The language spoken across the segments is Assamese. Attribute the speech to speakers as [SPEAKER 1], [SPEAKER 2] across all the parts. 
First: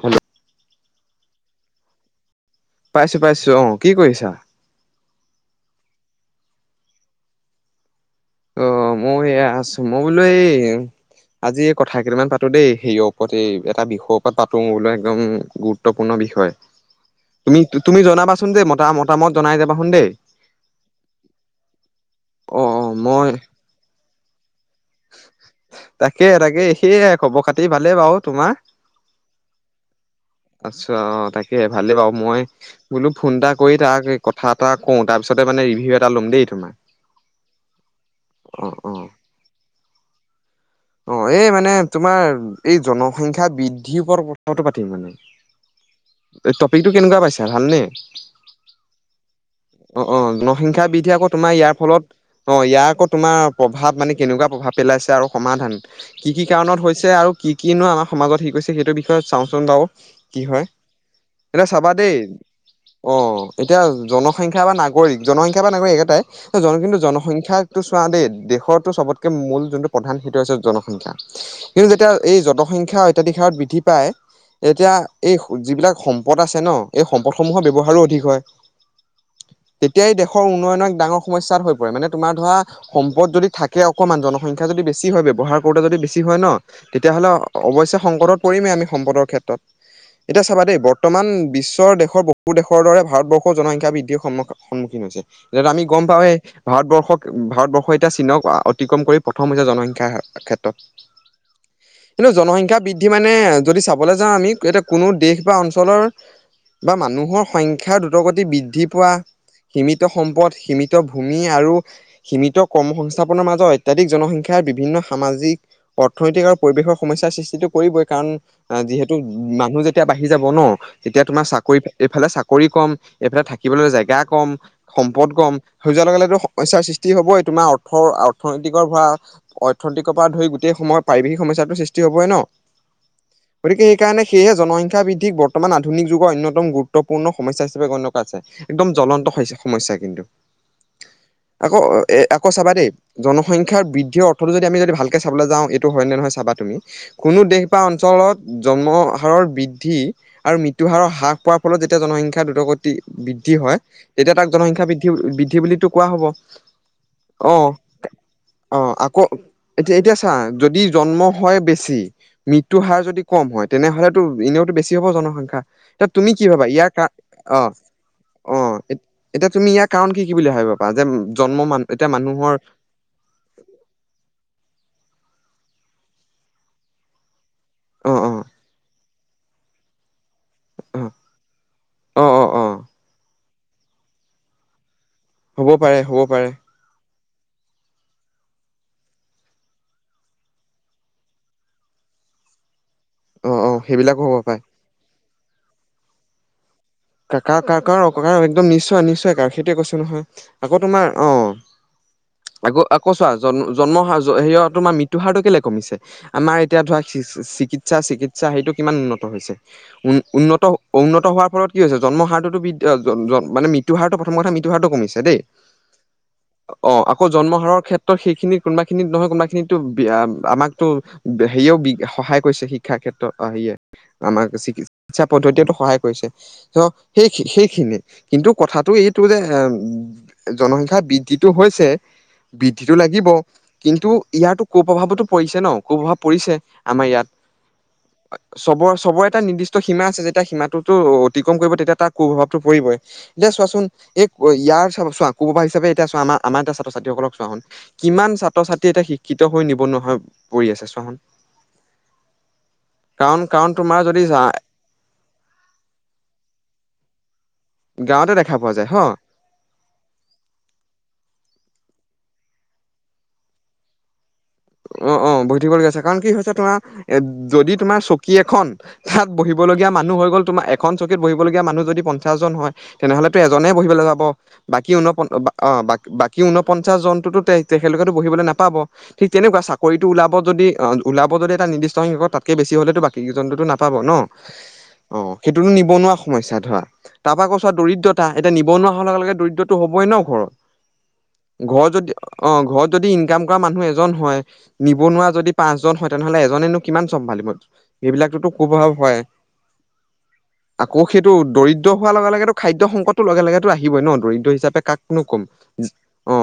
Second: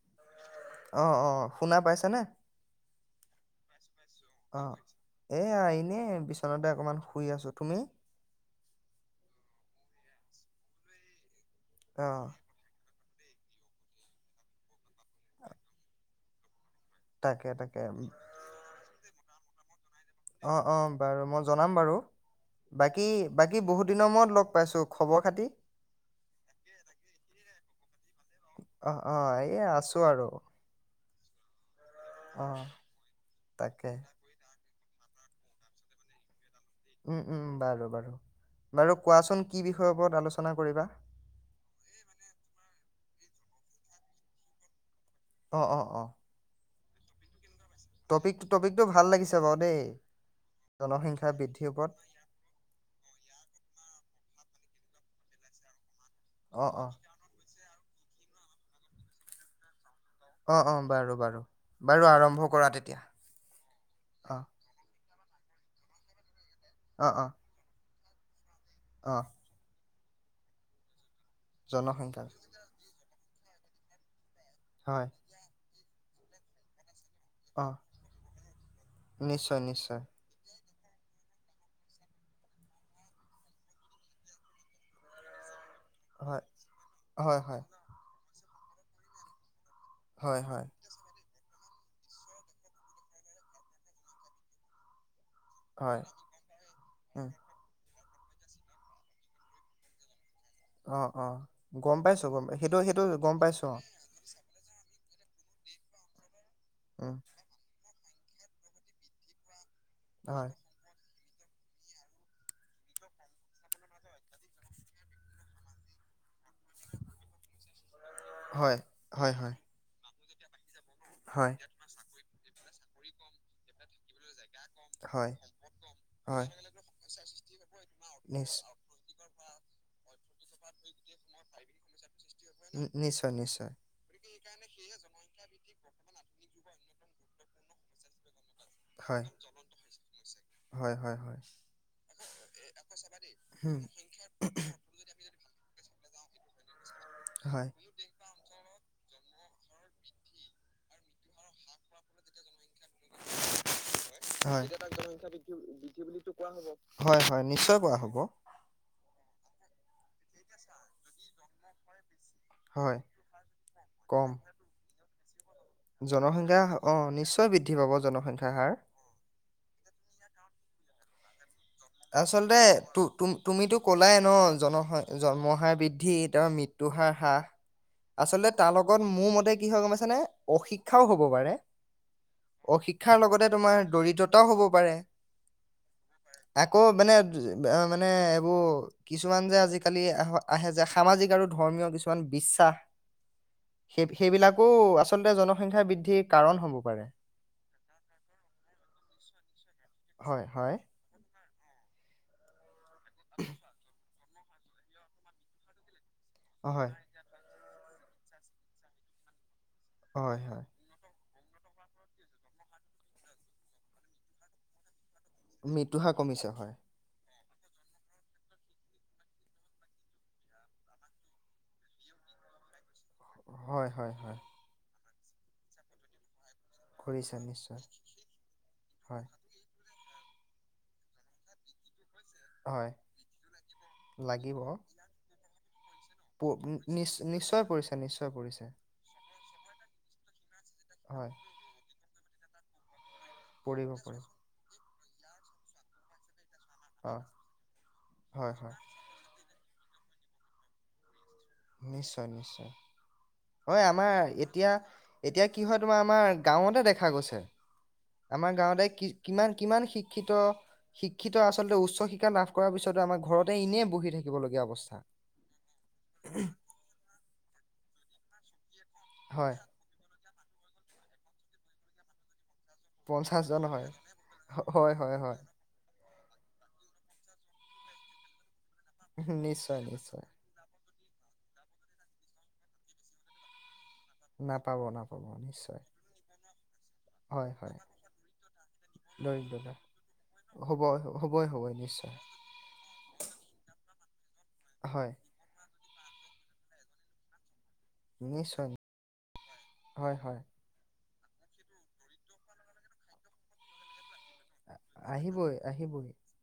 [SPEAKER 1] হেল্ল'
[SPEAKER 2] অ অ শুনা পাইছা নে?
[SPEAKER 1] পাইছো পাইছো অ কি কৰিছা
[SPEAKER 2] অ', এয়া এনেই বিছনাতে অকমান শুই আছো তুমি
[SPEAKER 1] অ মই এ আছো মই বোলো এই আজি এই কথা কেইটামান
[SPEAKER 2] অ',
[SPEAKER 1] পাতো দেই হেয়ক প্ৰতি এটা বিষয়ৰ ওপৰত পাতো মোৰলৈ একদম গুৰুত্বপূৰ্ণ বিষয়।
[SPEAKER 2] তাকে
[SPEAKER 1] তুমি
[SPEAKER 2] তাকে
[SPEAKER 1] তুমি জনাবাচোন যে মতামত তামত জনাই যাবাচোন দেই।
[SPEAKER 2] অ অ বাৰু মই জনাম বাৰু
[SPEAKER 1] অ অ
[SPEAKER 2] বাকী
[SPEAKER 1] মই
[SPEAKER 2] বাকী বহুত দিনমত লগ পাইছো খবৰ খাতি?
[SPEAKER 1] তাকে তাকে সেয়াই খবৰ খাতি ভালেই বাৰু তোমাৰ
[SPEAKER 2] অ অ এই আছো আৰু।
[SPEAKER 1] অ অ তাকে। ভালেই বাৰু মই
[SPEAKER 2] অ',
[SPEAKER 1] বোলো ফোন এটা কৰি
[SPEAKER 2] তাকে
[SPEAKER 1] তাক কথা এটা কওঁ, তাৰিছতে মানে ৰিভিউ এটা ল'ম দেই তুমাৰ।
[SPEAKER 2] উম উম বাৰু বাৰু,
[SPEAKER 1] অ
[SPEAKER 2] বাৰু কোৱাচোন কি বিষয়ৰ ওপৰত আলোচনা কৰিবা?
[SPEAKER 1] অ, এই মানে তোমাৰ এই জনক সংখ্যা বৃদ্ধিৰ ওপ কথাটো পাতিম মানে?
[SPEAKER 2] অ অ
[SPEAKER 1] টো কেকুৱাাইছে [unintelligible] ভালনে?
[SPEAKER 2] টপিক টপিকটো ভাল লাগিছে বাৰু দেই,
[SPEAKER 1] অ অ জনসংখ্যা বৃদ্ধি আকৌ তোমাৰ
[SPEAKER 2] বৃদ্ধিৰ
[SPEAKER 1] ইয়াৰ
[SPEAKER 2] ওপৰত
[SPEAKER 1] ফলত অ, ইয়াৰ আকৌ তোমাৰ প্ৰভাৱ, মানে কেনেকুৱা প্ৰভাৱ? পেলাইছে আৰু সমাধান। কি কি
[SPEAKER 2] অ',
[SPEAKER 1] কাৰণত
[SPEAKER 2] অ'।
[SPEAKER 1] হৈছে? আৰু কি কিনো আমাৰ সমাজত শিক গৈছে, সেইটো বিষয়ে চাওঁচোন বাৰু। কি
[SPEAKER 2] অ',
[SPEAKER 1] হয়,
[SPEAKER 2] অ', বাৰু বাৰু
[SPEAKER 1] এতিয়া চাবা
[SPEAKER 2] বাৰু
[SPEAKER 1] দেই,
[SPEAKER 2] আৰম্ভ কৰা তেতিয়া
[SPEAKER 1] অ এতিয়া
[SPEAKER 2] অ',
[SPEAKER 1] জনসংখ্যা বা নাগ নাগৰিক জনসংখ্যা বা নাগৰিক এটাই। জন কিন্তু
[SPEAKER 2] অ', অ',
[SPEAKER 1] জনসংখ্যাটো আদে দেশ ৰতটো
[SPEAKER 2] অ',
[SPEAKER 1] চবতক মল যোনটো প্ৰধান সেইটো হৈছে জনসংখ্যা। কিন্তু যেতিয়া
[SPEAKER 2] জনসংখ্যা
[SPEAKER 1] এই জনসংখ্যা অত্যাধিক শিক্ষাৰত বৃদ্ধি পায় এতিয়া
[SPEAKER 2] হয়
[SPEAKER 1] এই যিবিলাক সম পত আছে ন? এই সম্পদসমূহৰ
[SPEAKER 2] অ
[SPEAKER 1] ব্যৱহাৰো অধিক হয়,
[SPEAKER 2] নিশ্চয় নিশ্চয়
[SPEAKER 1] তেতিয়াই দেশৰ উন্নয়নৰ এক ডাঙৰ সমস্যা হৈ পৰে, মানে তোমাৰ ধৰা সম্পদ যদি থাকে অকণমান জনসং খ্যা যদি বেছি ব্যৱহাৰ ক যদি বেছি হয় ন, তেতিয়াহ'লে
[SPEAKER 2] হয় হয়
[SPEAKER 1] অৱশ্যে শংকৰৰত কৰিমেই আমি সম্পদৰ ক্ষেত্ৰত।
[SPEAKER 2] হয়
[SPEAKER 1] এতিয়া
[SPEAKER 2] হয়
[SPEAKER 1] চাবা দেই বৰ্তমান বিশ্ব বিশৰ দেশৰ বহু দেশৰ দৰে ভাৰতবৰ্ষৰ জনসংখ্যা বৃদ্ধিৰ সন্খ সন্মুখীন হৈছে এ আমি
[SPEAKER 2] হয়
[SPEAKER 1] গম পাওৱে ভাৰতবৰ্ষক,
[SPEAKER 2] উম
[SPEAKER 1] ভাৰতবৰ্ষ এ চীনক অতিক্ৰম কৰি প্ৰথম হৈছে জনসংখ্যা ক্ষেত্ৰত,
[SPEAKER 2] অ অ গম পাইছো
[SPEAKER 1] কিন্তু
[SPEAKER 2] গম পাই
[SPEAKER 1] জনসংখ্য্া
[SPEAKER 2] সেইটো সেইটো
[SPEAKER 1] বৃদ্ধি মানে
[SPEAKER 2] গম পাইছো অ
[SPEAKER 1] যদি চাবলৈ যাওঁ আমি এ কোনো দেশ বা অঞ্চলৰ
[SPEAKER 2] উম
[SPEAKER 1] মানুহৰ সংখ্য দু অগ্ৰগতি বৃদ্ধি পোৱা সীমিত সম্পদ
[SPEAKER 2] হয়
[SPEAKER 1] সীমিত ভূমি আৰু সীমিত কৰ্মসস্থাপনৰ মাজত অত্যাধিক জনসংখ্যাৰ বিভিন্ন সামাজিক অৰ্থনৈতিক আৰু পৰিৱেশৰ সমস্যাৰ সৃষ্টিটো কৰিবই। কাৰণ
[SPEAKER 2] হয়
[SPEAKER 1] যিহেতু
[SPEAKER 2] হয় হয়
[SPEAKER 1] মানুহ যেতিয়া বাহিৰ যাব ন? এতিয়া তোমাৰ
[SPEAKER 2] হয়
[SPEAKER 1] চাকৰি এইফালে চাকৰি চাকৰি ক'ম, এইফালে থাকিবলৈ জেগা ক'ম। সম্পদ
[SPEAKER 2] হয়
[SPEAKER 1] গম হৈ যোৱাৰ লগেলেগেটো
[SPEAKER 2] হয়
[SPEAKER 1] সমস্যাৰ সৃষ্টি হ'বই। টোমা অৰ্থৰ
[SPEAKER 2] নিশ্চ
[SPEAKER 1] তিকৰ ভৰা অৰ্থনৈতিকৰ পৰা ধৰি গোটেই সময় পাৰিবাশিক সমস্যাটো সৃষ্টি হ'বই ন?
[SPEAKER 2] উ নিশ্চয়-নিশ্চয়।
[SPEAKER 1] সেয়ে জনসংখ্যা বৃদ্ধিক বৰ্তমান আধুনিযুগৰ অন্যত গুৰুত্বপূৰ্ণ সমস্যা হিচাপে গণ্য কৰা হৈছে।
[SPEAKER 2] হয়
[SPEAKER 1] জ্বলন্ত হৈছে সমস্যা কিন্তু।
[SPEAKER 2] হয় হয় হয়
[SPEAKER 1] আকৌ এই আকৌ চাবা দেই
[SPEAKER 2] উম
[SPEAKER 1] জনসংখ্যা বৃদ্ধিৰ অৰ্থটো যদি আমি যদি ভালকে চাবলৈ যাওঁ এইটো হয় নহয় চাবা তুমি কোনো দেশ বা অঞ্চলত
[SPEAKER 2] হয়
[SPEAKER 1] জন্ম হাৰৰ বৃদ্ধি আৰু মৃত্যু হাৰৰ হ্ৰাস পোৱাৰ ফলত যেতিয়া জনসংখ্যা দোত্ গতি বৃদ্ধি হয় তেতিয়া তাক জনসংখ্যা বৃদ্ধি-বৃদ্ধি বুলিতো কোৱা হব।
[SPEAKER 2] হয় হয়
[SPEAKER 1] অ'।
[SPEAKER 2] নিশ্চয়
[SPEAKER 1] অ
[SPEAKER 2] কোৱা হ'ব
[SPEAKER 1] আকৌ এতিয়া-এতিয়া ছা যদি জন্ম হয় বেছি, মৃত্যুৰ
[SPEAKER 2] হয়
[SPEAKER 1] হাৰ যদি কম হয় তেনেহলেতো
[SPEAKER 2] কম
[SPEAKER 1] এনেওতো বেছি হ'ব জন সংখ্যা।
[SPEAKER 2] জনসংখ্যা অ নিশ্চয় বৃদ্ধি পাব জনসংখ্যাাৰ
[SPEAKER 1] অ'
[SPEAKER 2] হাৰ
[SPEAKER 1] এতিয়া তুমি ইয়াৰ কাৰণ কি কি বুলি ভাবিব পাৰা যে জন্ম মানুহ এতিয়া মানুহৰ
[SPEAKER 2] আচলতে তু তুম তুমিতো ক'লাই ন জনস জন্মহাৰ বৃদ্ধি তেওঁ মৃত্যু হাৰ হাস
[SPEAKER 1] অ' অ'
[SPEAKER 2] আচলতে তাৰ লগত মোৰ মতে কি হয় গম পাইছানে অশিক্ষাও
[SPEAKER 1] অ'
[SPEAKER 2] হ'ব পাৰে
[SPEAKER 1] অ' অ' অ'
[SPEAKER 2] অশিক্ষাৰ লগতে তোমাৰ দৰিদ্ৰতাও হ'ব পাৰে
[SPEAKER 1] হ'ব পাৰে হ'ব পাৰে
[SPEAKER 2] আকৌ মানে মানে এইবোৰ কিছুমান যে আজিকালি আহ আহে যে সামাজিক আৰু ধৰ্মীয় কিছুমান বিশ্বাস
[SPEAKER 1] অ অ সেইবিলাকো হ'ব পাৰে
[SPEAKER 2] আচলতে জনসংখ্যা বৃদ্ধিৰ কাৰণসমূহ
[SPEAKER 1] কা কা কাৰ ক একদম নিশ্চয় নিশ্চয় কাৰ সেইটোৱে কৈছো নহয়
[SPEAKER 2] হয়, হয়,
[SPEAKER 1] আকৌ তোমাৰ অ আকৌ আকৌ চোৱা জন্ম হাৰ হেৰিয়ত তোমাৰ মৃত্যু হাৰটো কেলে কমিছে আমাৰ এতিয়া
[SPEAKER 2] হয়,
[SPEAKER 1] ধৰা চিকিৎ সা চিকিৎসা সেইটো কিমান উন্নত হৈছে উ
[SPEAKER 2] হয়, হয়।
[SPEAKER 1] উন্নত উন্নত হোৱাৰ ফলত কি হৈছে জন্ম হাৰটোতো বি মানে মৃত্যু হাৰটো প্ৰথম কথা মৃত্যু হাৰটো কমিছে দেই
[SPEAKER 2] মৃত্যু হাৰ কমিছে হয়
[SPEAKER 1] অ আকৌ জন্ম হাৰৰ ক্ষেত্ৰত সেইখিনিত কোনোবা খিনিত নহয় কোনোবা খিনিতো আমাকতো হেৰিয়ও বি সহায় কৰিছে শ শিক্ষাৰ ক্ষেত্ৰত আহিয়ে
[SPEAKER 2] হয়, হয়, হয়,
[SPEAKER 1] আমাৰ চিকিৎ ইচ্ছা পদ্ধতিয়েতো সহায় কৰিছে ত সেই
[SPEAKER 2] কৰিছে নিশ্চয়।
[SPEAKER 1] সেইখিনিয়ে কিন্তু কথাটো এইটো
[SPEAKER 2] হয়,
[SPEAKER 1] যে জনসংখ্যা বৃদ্ধিটো হৈছে
[SPEAKER 2] হয়,
[SPEAKER 1] বৃদ্ধিটো লাগিব কিন্তু
[SPEAKER 2] লাগিব।
[SPEAKER 1] ইয়াতো কুপ্ৰভাৱতো পৰিছে ন কুপ্ৰভাৱ
[SPEAKER 2] প
[SPEAKER 1] পৰিছে আমাৰ
[SPEAKER 2] নিচ
[SPEAKER 1] ইয়াত
[SPEAKER 2] নিশ্চয় পৰিছে, নিশ্চয় পৰিছে।
[SPEAKER 1] চবৰ চবৰে এটা নিৰ্দিষ্ট সীমা আছে যেতিয়া সীমাতোটো
[SPEAKER 2] হয়,
[SPEAKER 1] তেতিয়া তাৰ কু প্ৰভাৱতো পৰিবই দে চোৱাচোন
[SPEAKER 2] পৰিব পৰিব।
[SPEAKER 1] এই ইয়াৰ আকৌ এবাৰ হিাচাপে এতিয়া চোৱা আমাৰ আমাৰ এতিয়া ছাত্ৰ
[SPEAKER 2] অ',
[SPEAKER 1] ছাত্ৰীসকলক চোৱা চোন কিমান
[SPEAKER 2] হয়,
[SPEAKER 1] ছাত্ৰ
[SPEAKER 2] হয়,
[SPEAKER 1] ছাত্ৰী এতিয়া শিক্ষিত হৈ নিৱনো ৱা হৈ পৰি আছে চোৱা চোন
[SPEAKER 2] নিশ্চয় নিশ্চয়
[SPEAKER 1] কাৰণ কাৰণ
[SPEAKER 2] হয়
[SPEAKER 1] তোমাৰ
[SPEAKER 2] আমাৰ
[SPEAKER 1] যদি
[SPEAKER 2] এতিয়া এতিয়া কি হয় তোমাৰ আমাৰ গাঁৱতে দেখা গৈছে
[SPEAKER 1] গাঁৱতে
[SPEAKER 2] আমাৰ
[SPEAKER 1] দেখা পোৱা
[SPEAKER 2] গাঁৱতে
[SPEAKER 1] যায় হ
[SPEAKER 2] কি কিমান কিমান শিক্ষিত শিক্ষিত আচলতে উচ্চ উচ শিক্ষা লাভ কৰাৰ পিছত আমাৰ ঘৰতে এনেই বহি থাকিব লগীয়া
[SPEAKER 1] অ অ বহি থাকিবলগীয়া আছে কাৰণ কি হৈছে তোমাৰ এ যদি তোমাৰ চকী এখন তাত
[SPEAKER 2] হয়।
[SPEAKER 1] বহিবলগীয়া মানুহ হৈ গ'ল তোমাৰ এখন চকীত বহিবলগীয়া মানুহ যদি পঞ্চাশজন হয় তেনেহলেতো
[SPEAKER 2] পঞ্চাশজন
[SPEAKER 1] এজনে
[SPEAKER 2] হয়
[SPEAKER 1] বহিবলৈ যাব, বাকী
[SPEAKER 2] হয়
[SPEAKER 1] উনপ
[SPEAKER 2] হয় হয়
[SPEAKER 1] আহ বাকী। কি ঊনপঞ্চাছ জনটোতো তে তেখেতলোকেতো বহিব নাপাব। তেনেকুৱা
[SPEAKER 2] নিশ্চয়
[SPEAKER 1] চাকৰিটো
[SPEAKER 2] নিশ্চয়
[SPEAKER 1] ওলাব যদি। ওলাব যদি এটা নিৰ্দিষ্ট সংখ্য তাত কৈ বেছি হলেতো বাকী কেইজন টো না পাব ন
[SPEAKER 2] নাপাব নাপাব
[SPEAKER 1] অহ সেইটো
[SPEAKER 2] নিশ্চয়
[SPEAKER 1] নিবনুৱা সমস্যা ধৰা তাৰ পৰা
[SPEAKER 2] হয়
[SPEAKER 1] কৈছা
[SPEAKER 2] হয়
[SPEAKER 1] দৰিদ্ৰতা এতিয়া নিবনুৱা হোৱাৰ লগে লগে দৰিদ্ৰতাটো
[SPEAKER 2] দৰিদ্ৰতা
[SPEAKER 1] হবই ন ঘৰত
[SPEAKER 2] হ'বই হ'বই হ'বই
[SPEAKER 1] ঘৰত যদি
[SPEAKER 2] নিশ্চয়
[SPEAKER 1] অ ঘৰত যদি ইনকম কৰা মানুহ এ।
[SPEAKER 2] হয়
[SPEAKER 1] নিবনুৱা যদি পাঁচজন হয় তেনেহ'লে এজনেনো কিমান চম্ভালিব এইবিলাকতোতো
[SPEAKER 2] নিশ্চয়
[SPEAKER 1] ক'ব‌ই নাপাই
[SPEAKER 2] হয় হয়
[SPEAKER 1] আকৌ। সেইটো দৰিদ্ৰ হোৱাৰ লগে লগেতো খাদ্য সংকটটোৰ লগে লগেতো আহিবই ন। দৰিদ্ৰ হিচাপে কাকনো কম
[SPEAKER 2] আহিবই আহিবই
[SPEAKER 1] অ।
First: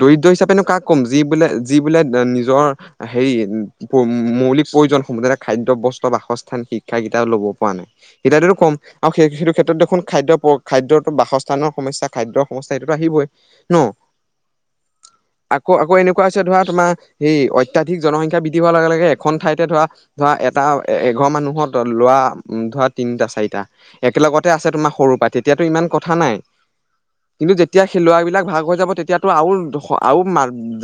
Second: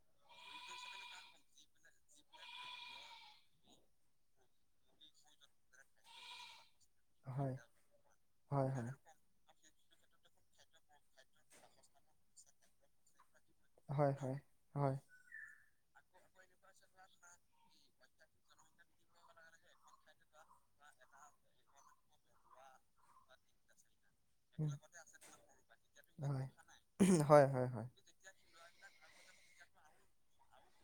[SPEAKER 1] দৰিদ্ৰ হিচাপেনো কাক ক'ম যি বোলে। যি বোলে নিজৰ হেৰি মৌলিক প্ৰয়োজনসমহতে খাদ্য বস্ত্ৰ বাসস্থান শিক। শিক্ষা কেইটা ল'ব
[SPEAKER 2] হয়
[SPEAKER 1] পৰা নাই এতিয়াটো
[SPEAKER 2] হয়
[SPEAKER 1] কম
[SPEAKER 2] হয়
[SPEAKER 1] আৰু সেই সেইটো ক্ষেত্ৰত এইখন খাদ্য খাদ্যটো বাসস্থানৰ সমস্যা খাদ্যৰ সমস্যা সেইটো আহিবই
[SPEAKER 2] হয় হয় হয়।
[SPEAKER 1] কৌ এনেকুৱা। ধৰা তোমাৰ সেই অত্যধিক জনসংখ্যা বৃদ্ধি হোৱা লগে লগে এখন ঠাইতে ধৰা ধৰা এটা এঘৰ মানুহত লৰা ধৰা তিনিটা চাৰিটা। একেলগতে আছে
[SPEAKER 2] উম
[SPEAKER 1] তোমাৰ সৰুৰ পৰা তেতিয়াতো ইমান কথা নাই
[SPEAKER 2] হয় হয়
[SPEAKER 1] কিন্তু
[SPEAKER 2] হয়
[SPEAKER 1] যেতিয়া
[SPEAKER 2] হয়
[SPEAKER 1] সেই লৰা বিলাক ভাগ। য তেতিয়াতো আৰু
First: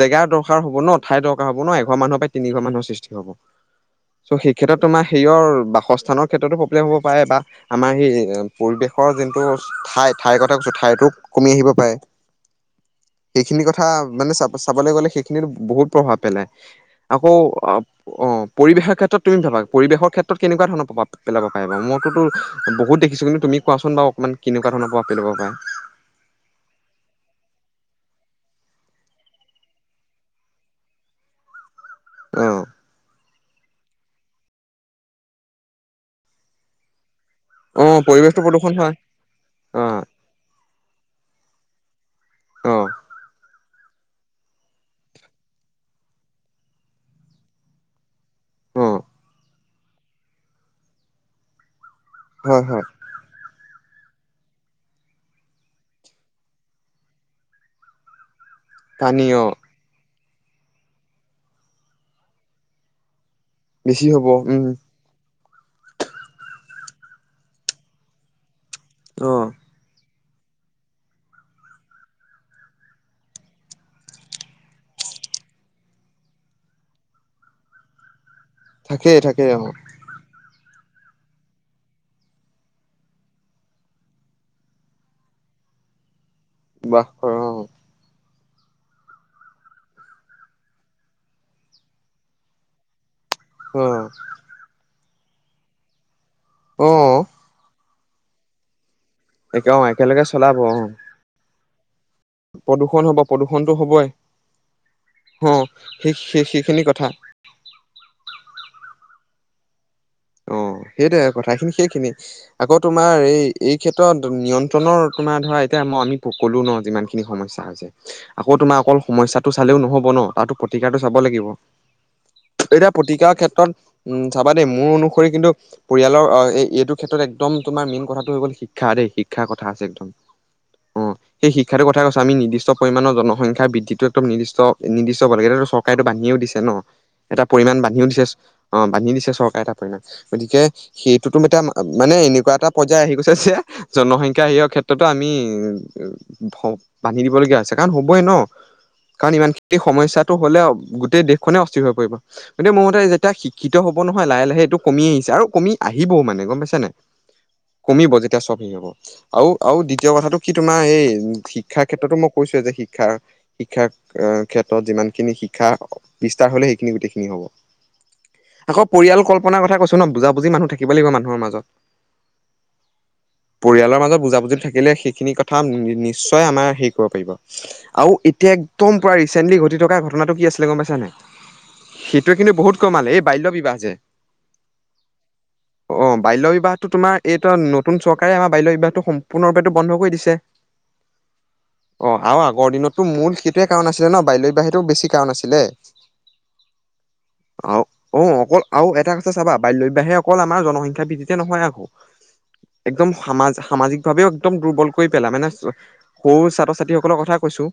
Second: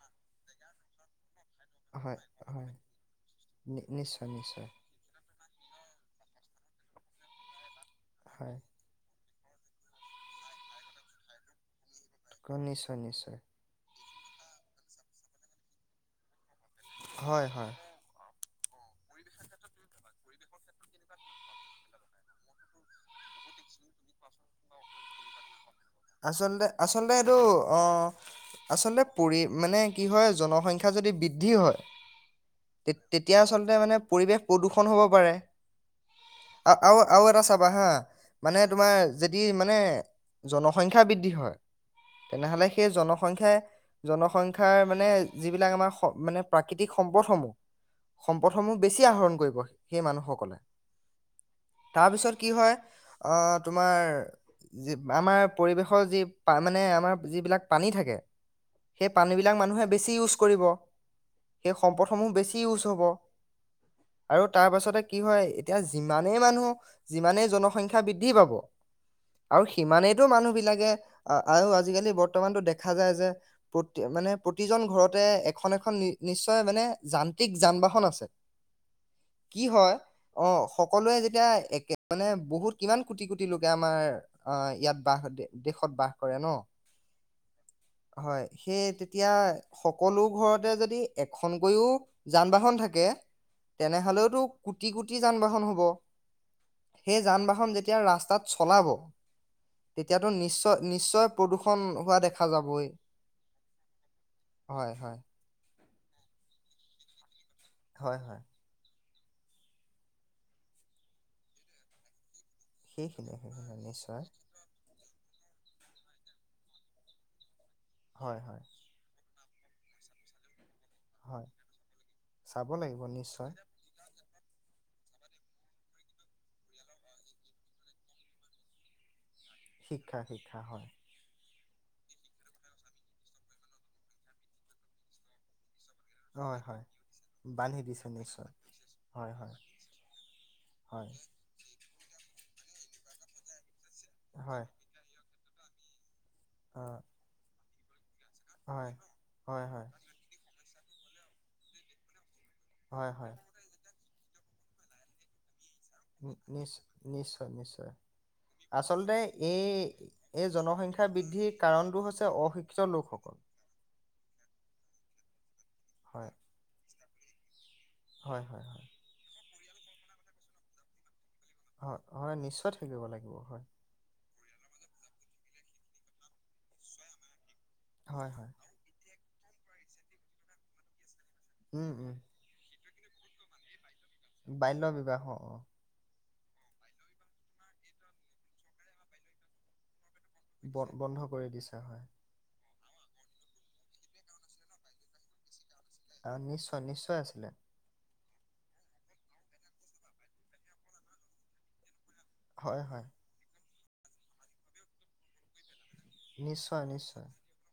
[SPEAKER 1] জেগা অভাৱ হ'ব ন ঠাইতক হব ন এঘৰ
[SPEAKER 2] হয়
[SPEAKER 1] মানুহৰ পৰা তিনি ঘৰ ৰ
[SPEAKER 2] হয়
[SPEAKER 1] মানুহৰ সৃষ্টি হ'ব
[SPEAKER 2] নি নিশ্চয়
[SPEAKER 1] চ' সেই
[SPEAKER 2] নিশ্চয়
[SPEAKER 1] ক্ষেত্ৰত তোমাৰ সেইয় বাসস্থানৰ ক্ষেত্ৰতো প্ৰব্লেম হ'ব পাৰে বা। আমাৰ সেই
[SPEAKER 2] হয়
[SPEAKER 1] পৰিৱেশৰ যেন। টো ঠাই ঠাইৰ কথা কৈছো ঠাইতো কমি আহিব পাৰে।
[SPEAKER 2] নিশ্চয় নিশ্চয়।
[SPEAKER 1] সেইখিনি কথা মানে চাব চাবলৈ গ'লে শ সেইখিনিতো বহুত প্ৰভাৱ পেলাই। আকৌ
[SPEAKER 2] হয় হয়
[SPEAKER 1] আউ অ পৰিৱেশৰ ক্ষেত্ৰত তুমি ভাবা পৰিৱেশ ক্ষেত্ৰত কেনেকুৱা ধৰণৰ প্ৰভাৱ পেলাব পাৰিব মইতো বহুত দেখিছো কিন্তু তুমি কোৱাচোন বাৰ অকণমান কেনেকুৱা ধৰণ প্ৰভাৱ পেলাব পাৰা?
[SPEAKER 2] আচলতে-আচলতে এইটো অহ। আচলতে পৰি মানে কি হয় জনসংখ্যা যদি বৃদ্ধি হয়
[SPEAKER 1] অ'
[SPEAKER 2] তে-তে এতিয়া আচলতে মানে পৰিৱেশ প্ৰদূষণ হ'ব পাৰে। আৰু আৰু এটা চাবা হা
[SPEAKER 1] অ' পৰিৱেশটো
[SPEAKER 2] মানে
[SPEAKER 1] প্ৰদূষণ
[SPEAKER 2] তোমাৰ
[SPEAKER 1] হয়
[SPEAKER 2] যদি মানে
[SPEAKER 1] অ'
[SPEAKER 2] জন সংখ্যা বৃদ্ধি হয় তেনেহ'লে সেই জনসংখ্যাই, জনসংখ্যাৰ মানে যিবিলাক আমাৰ মানে প্ৰাকৃতিক সম্পদসমূহ, সম্পদসমূহ
[SPEAKER 1] অ' অ'
[SPEAKER 2] বেছি আহৰণ কৰিব সেই মানুহসকলে। তাৰ পিছত কি হয়, আহ তোমাৰ আমাৰ পৰিৱেশৰ যি মানে আমাৰ যিবিলাক পানী থাকে সেই পানী বিলাক মানুহে বেছি ইউজ কৰিব। সেই সম্পদসমূ বেছি ইউচ হব।
[SPEAKER 1] বেছি হ'ব
[SPEAKER 2] আৰু
[SPEAKER 1] উম
[SPEAKER 2] তাৰ পাছতে কি হয়। এতিয়া যিমানেই মানুহ যিমানেই জনসংখ্যা বৃদ্ধি পাব,
[SPEAKER 1] অ'
[SPEAKER 2] আৰু সিমানেই মানুহ বিলাকে, আৰু আজিকালি বৰ্তমানতো দেখা যায় যে প্ৰতি মানে প্ৰতিজন ঘৰতে এখন-এখন নিশ্চয় মানে যান্ত্ৰিক যান বাহন আছে।
[SPEAKER 1] থাকেই থাকেই
[SPEAKER 2] কি
[SPEAKER 1] অ'
[SPEAKER 2] হয় অ, হ সকলোৱে যেতিয়া একে মানে বহুত কিমান কোটি-কোটি লোকে আমাৰ ইয়াত বাহ দেশত বাস কৰে ন
[SPEAKER 1] বাস কৰা অহ।
[SPEAKER 2] হয়, সেই তেতিয়া সকলো ঘৰতে যদি এখনকৈও যান বাহন থাকে,
[SPEAKER 1] অ'
[SPEAKER 2] তেনেহলেওতো টি কোটি যান বাহন হ'ব।
[SPEAKER 1] অ'
[SPEAKER 2] সেই যান বাহন যেতিয়া এতিয়া ৰাস্তাত চলাব,
[SPEAKER 1] একে অহ একেলগে চলাব অহ।
[SPEAKER 2] শন্
[SPEAKER 1] প্ৰদূ্ষণ হ'ব, প্ৰদূৰ্ষণতো হ'বই।
[SPEAKER 2] হয় হয়
[SPEAKER 1] সহ। সেই স সেইখিনি কথা।
[SPEAKER 2] হয় হয়
[SPEAKER 1] অ সেইট কথা খিনি সেইখিনি আকৌ তোমাৰ
[SPEAKER 2] সেইখিনিয়ে
[SPEAKER 1] এই-এই
[SPEAKER 2] সেইখিনিয়ে
[SPEAKER 1] ক্ষেত্ৰত
[SPEAKER 2] নিশ্চয়
[SPEAKER 1] নিয়ন্ত্ৰণৰ তোমাৰ ধৰা এতিয়া আমি তোক ক'লো ন যিমান খিনি সমস্যা
[SPEAKER 2] হয়
[SPEAKER 1] আকৌ
[SPEAKER 2] হয়
[SPEAKER 1] তোমাৰ অকল সমস্যাত টো চালেও নহব ন, তাতো প্ৰতিকাৰটো চাব লাগিব।
[SPEAKER 2] হয় চাব
[SPEAKER 1] এতিয়া
[SPEAKER 2] লাগিব
[SPEAKER 1] প্ৰতিকাৰ
[SPEAKER 2] নিশ্চয়
[SPEAKER 1] ক্ষেত্ৰত উম চাবা দেই মোৰ অনু কিন্তু পৰিয়ালৰ এইটো ক্ষেত্ৰত একদম তোমাৰ মেইন কথাটো হৈ গ'ল শিক্ষা দেই শ শিক্ষাৰ কথা আছে একদম
[SPEAKER 2] শিক্ষা শিক্ষা হয়
[SPEAKER 1] অ সেই শিক সেইটো কথা কৈছো আমি নিৰ্দিষ্ট পৰিমাণৰ জনসংখ্যা বৃদ্ধিটো একদম নিৰ্দিষ্ট নিৰ্দিষ্ট [unintelligible] চৰকাৰেটো বান্ধিও দিছে
[SPEAKER 2] হয়
[SPEAKER 1] ন
[SPEAKER 2] হয়
[SPEAKER 1] এটা পৰিমাণ
[SPEAKER 2] বান্ধি
[SPEAKER 1] বান্ধিও দিছে
[SPEAKER 2] নিশ্চয়
[SPEAKER 1] অ বান্ধি দিছে
[SPEAKER 2] হয় হয়
[SPEAKER 1] চৰকাৰে এটা গতিকে
[SPEAKER 2] হয়
[SPEAKER 1] সেইটোতো এতিয়া মানে এনেকুৱা এটা বজাই আহি গৈছে যে জনসংখ্যা
[SPEAKER 2] হয়
[SPEAKER 1] হেয়ৰ ক্ষেত্ৰতো আমি [unintelligible]
[SPEAKER 2] অ
[SPEAKER 1] [unintelligible] বান্ধি দিবলগীয়া [unintelligible] হই ন
[SPEAKER 2] হয়
[SPEAKER 1] কাৰণ ইমান
[SPEAKER 2] হয়
[SPEAKER 1] খিনি
[SPEAKER 2] হয়
[SPEAKER 1] সমস্যা তো হ'লে গোটেই দেশখনে অস্থিৰ হৈ পৰিব। গতিকে মোৰ মতে
[SPEAKER 2] হয়
[SPEAKER 1] যেতিয়া
[SPEAKER 2] হয়
[SPEAKER 1] শিক্ষিত হ'ব নহয় লাহে লাহে টো কমি আহিছে আৰু কমি আহিবও মানে গম
[SPEAKER 2] নিশ
[SPEAKER 1] পাইছা নাই?
[SPEAKER 2] নিশ্চয় নিশ্চয়
[SPEAKER 1] কমিব যেতিয়া চব সেই হব,
[SPEAKER 2] আচলতে
[SPEAKER 1] আৰু
[SPEAKER 2] এই
[SPEAKER 1] আৰু দ্বিতীয় কথাটো
[SPEAKER 2] এই
[SPEAKER 1] কি তোমাৰ এই
[SPEAKER 2] জনসংখ্যা বৃদ্ধিৰ
[SPEAKER 1] শিক্ষাৰ
[SPEAKER 2] কাৰণটো
[SPEAKER 1] ক্ষেত্ৰতো
[SPEAKER 2] হৈছে
[SPEAKER 1] মই কৈছোৱে যে
[SPEAKER 2] অশিক্ষিত
[SPEAKER 1] শিক্ষাৰ
[SPEAKER 2] লোকসকল
[SPEAKER 1] শিক্ষাৰ ক্ষেত্ৰত যিমান খিনি শিক্ষা
[SPEAKER 2] হয়
[SPEAKER 1] বিস্তাৰ হ'লে সেইখিনি গোটেই কি হ'ব?
[SPEAKER 2] হয় হয় হয়
[SPEAKER 1] আকৌ পৰিয়াল কল আপুনা কথা কৈচো ন বুজাবুজি মানুহ থাকিব লাগিব মানুহৰ মাজত।
[SPEAKER 2] হয় হয় নিশ্চয় থাকিব লাগিব হয়
[SPEAKER 1] পৰিয়ালৰ মাজত বুজাবুজি থাকিলে সেইখিনি কথা নিশ্চয় আমাৰ হেৰি কৰিব পাৰিব। আৰু
[SPEAKER 2] হয় হয়
[SPEAKER 1] এতিয়া একদম প্ৰায় চেণ্ডি ঘটি থকা ঘটনাটো কি আছিলে গম পাইছানাই?
[SPEAKER 2] উম উম
[SPEAKER 1] সেইটোৱে কিন্তু বহুত কমাল এই বাল্য বিবাহ যে
[SPEAKER 2] বাল্য বিবাহ অ
[SPEAKER 1] অ বাল্য বিবাহটো তোমাৰ এই নতুন চৰকাৰে আমাৰ বাল্য বিবাহটো সম্পূৰ্ণৰূপেটো বন্ধ কৰি দিছে।
[SPEAKER 2] বন্ধ কৰি দিছে হয়।
[SPEAKER 1] টো মূল সেইটোৱে কাৰণ আছিলে ন বাল্য বিবাহেতু বেছি কাৰণ আছিলে।
[SPEAKER 2] অ নিশ্চয় নিশ্চয় আছিলে।
[SPEAKER 1] আৰু অ অকল আৰু এটা কথা চাবা বাল্য বিবাহে অকল আমাৰ জনসংখ্যা বৃদ্ধিতে নহয় আকৌ
[SPEAKER 2] হয় হয়
[SPEAKER 1] একদম সামাজ সামাজিকভাৱেও একদম দুৰ্বল কৰি পেলায় মানে সৰু ছাত্ৰ
[SPEAKER 2] নিশ্চয়
[SPEAKER 1] ছাত্ৰী সকলৰ
[SPEAKER 2] নিশ্চয়
[SPEAKER 1] কথাাই কৈছো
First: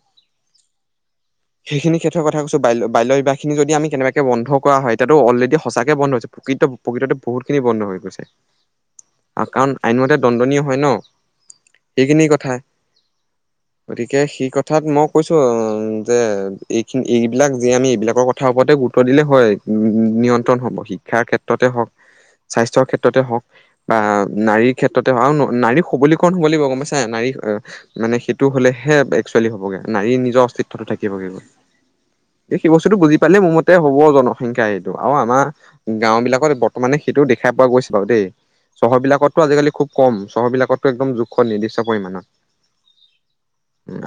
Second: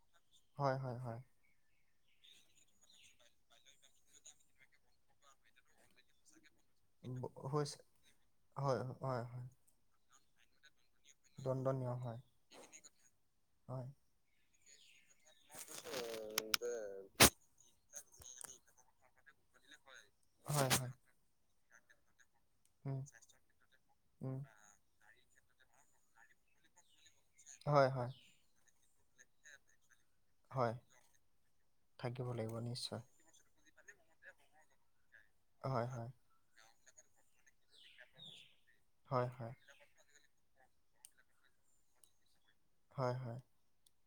[SPEAKER 2] হয় হয় হয়
[SPEAKER 1] সেইখিনি ক্ষেত্ৰ কথা কৈছো ব বাল্য বিবাহখিনি যদি আমি কেনেবাকে বন্ধ কৰা হয় এতিয়াতো অলৰেডি সঁচাকৈ বন্ধ হৈছে প্ৰকৃত প্ৰকৃততে
[SPEAKER 2] ব-
[SPEAKER 1] বহুতখিনি
[SPEAKER 2] হৈছে
[SPEAKER 1] বন্ধ হৈ গৈছে,
[SPEAKER 2] হয় হয় হয়
[SPEAKER 1] আৰু কাৰণ আইনমতে দণ্ডনীয় হয় ন
[SPEAKER 2] দণ্ডনীয় হয়
[SPEAKER 1] সেইখিনি কথা
[SPEAKER 2] হয়
[SPEAKER 1] গতিকে সি কথা অৰ্থাত মোক কৈছোঁ যে এইখিনি এইবিলাক যি আমি এইবিলাকৰ কথা ওপৰতে গুৰুত্ব দিলে হয় উ
[SPEAKER 2] হয়
[SPEAKER 1] হ'ব
[SPEAKER 2] হয়
[SPEAKER 1] শিক্ষাৰ ক্ষেত্ৰত ততে হওক স্বাস্থ্যৰ
[SPEAKER 2] উম
[SPEAKER 1] ক্ষেত্ৰতে হওক বা
[SPEAKER 2] উম
[SPEAKER 1] নাৰীৰ ক্ষেত্ৰত নাৰীক হবলীকৰণ হ'ব লাগিব গম পাইছে নাৰী অ
[SPEAKER 2] হয় হয়
[SPEAKER 1] মানে সেইটো হলে হে একচুৱেলি হ'বগে নাৰী নিজৰ
[SPEAKER 2] হয়
[SPEAKER 1] অস্তিত্বতো থাকিবগৈ
[SPEAKER 2] থাকিব লাগিব
[SPEAKER 1] সেই বস্তুটো
[SPEAKER 2] নিশ্চয়
[SPEAKER 1] বুজি পালে মোৰ মতে ততে হ'বও জনসংখ্যা এইটো অ আমাৰ
[SPEAKER 2] হয় হয়
[SPEAKER 1] গাঁও বিলাকত বৰ্ত মানে সেইটো দেখাই পোৱা গৈছে বাৰু দেই চহৰ
[SPEAKER 2] হয়
[SPEAKER 1] বিলাকতো
[SPEAKER 2] হয়
[SPEAKER 1] আজিকালি খুব কম চহৰবিলাকতো একদম জোখৰ নিৰ্দিষ্ট পৰিমাণৰ
[SPEAKER 2] হয় হয়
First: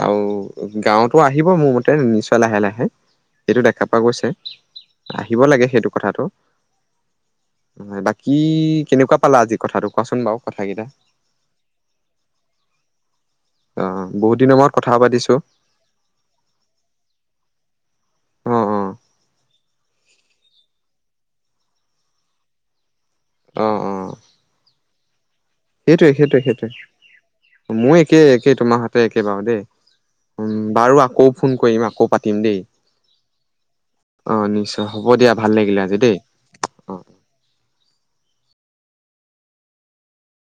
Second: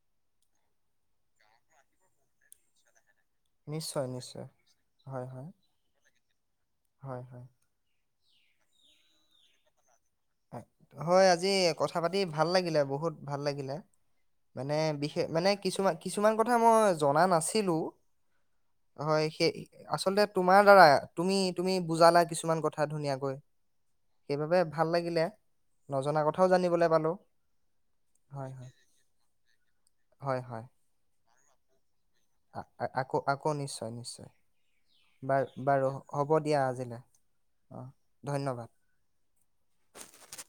[SPEAKER 1] আৰু গাঁৱতো আহিব মোৰ মতে নিশ্চয় লাহে লাহে সেইটো দেখা পোৱা
[SPEAKER 2] নিশ্চয়
[SPEAKER 1] গৈছে
[SPEAKER 2] নিশ্চয় হয়
[SPEAKER 1] আহিব
[SPEAKER 2] হয়
[SPEAKER 1] লাগে সেইটো কথাটো
[SPEAKER 2] হয় হয়
[SPEAKER 1] কি কেনেকুৱা পালা আজি কথাটোক
[SPEAKER 2] হয় আজি কথা পাতি ভাল লাগিলে বহুত ভাল লাগিলে
[SPEAKER 1] অ বহুত দিনৰ মূৰত
[SPEAKER 2] মানে
[SPEAKER 1] কথা
[SPEAKER 2] বিশেষ
[SPEAKER 1] পাতিছো
[SPEAKER 2] মানে কিছু কিছুমান কথা মই জনা নাছিলো।
[SPEAKER 1] অ অ
[SPEAKER 2] হয় সেই আচলতে তোমাৰ দাৰা তুমি তুমি বুজালা কিছুমান কথা ধুনীয়াকৈ
[SPEAKER 1] অ অ
[SPEAKER 2] সেইবাবে ভাল লা গিলে
[SPEAKER 1] সেইটোৱে সেইটোৱে সেইটোৱে মই একেই
[SPEAKER 2] হয়
[SPEAKER 1] একেই
[SPEAKER 2] হয়
[SPEAKER 1] তোমাৰ হাতে একে বাৰু দেই
[SPEAKER 2] হয় হয়
[SPEAKER 1] উ বাৰু আকৌ ফোন কৰিম আক পা
[SPEAKER 2] আকৌ আকৌ নিশ্চয় নিশ্চয়
[SPEAKER 1] অ নিশ্চয় হ'ব দিয়া
[SPEAKER 2] বাৰু
[SPEAKER 1] ভাল লাগিলে
[SPEAKER 2] বাৰু
[SPEAKER 1] আজি দেই
[SPEAKER 2] হ'ব দিয়া
[SPEAKER 1] অ
[SPEAKER 2] আজিলৈ অ ধন্যবাদ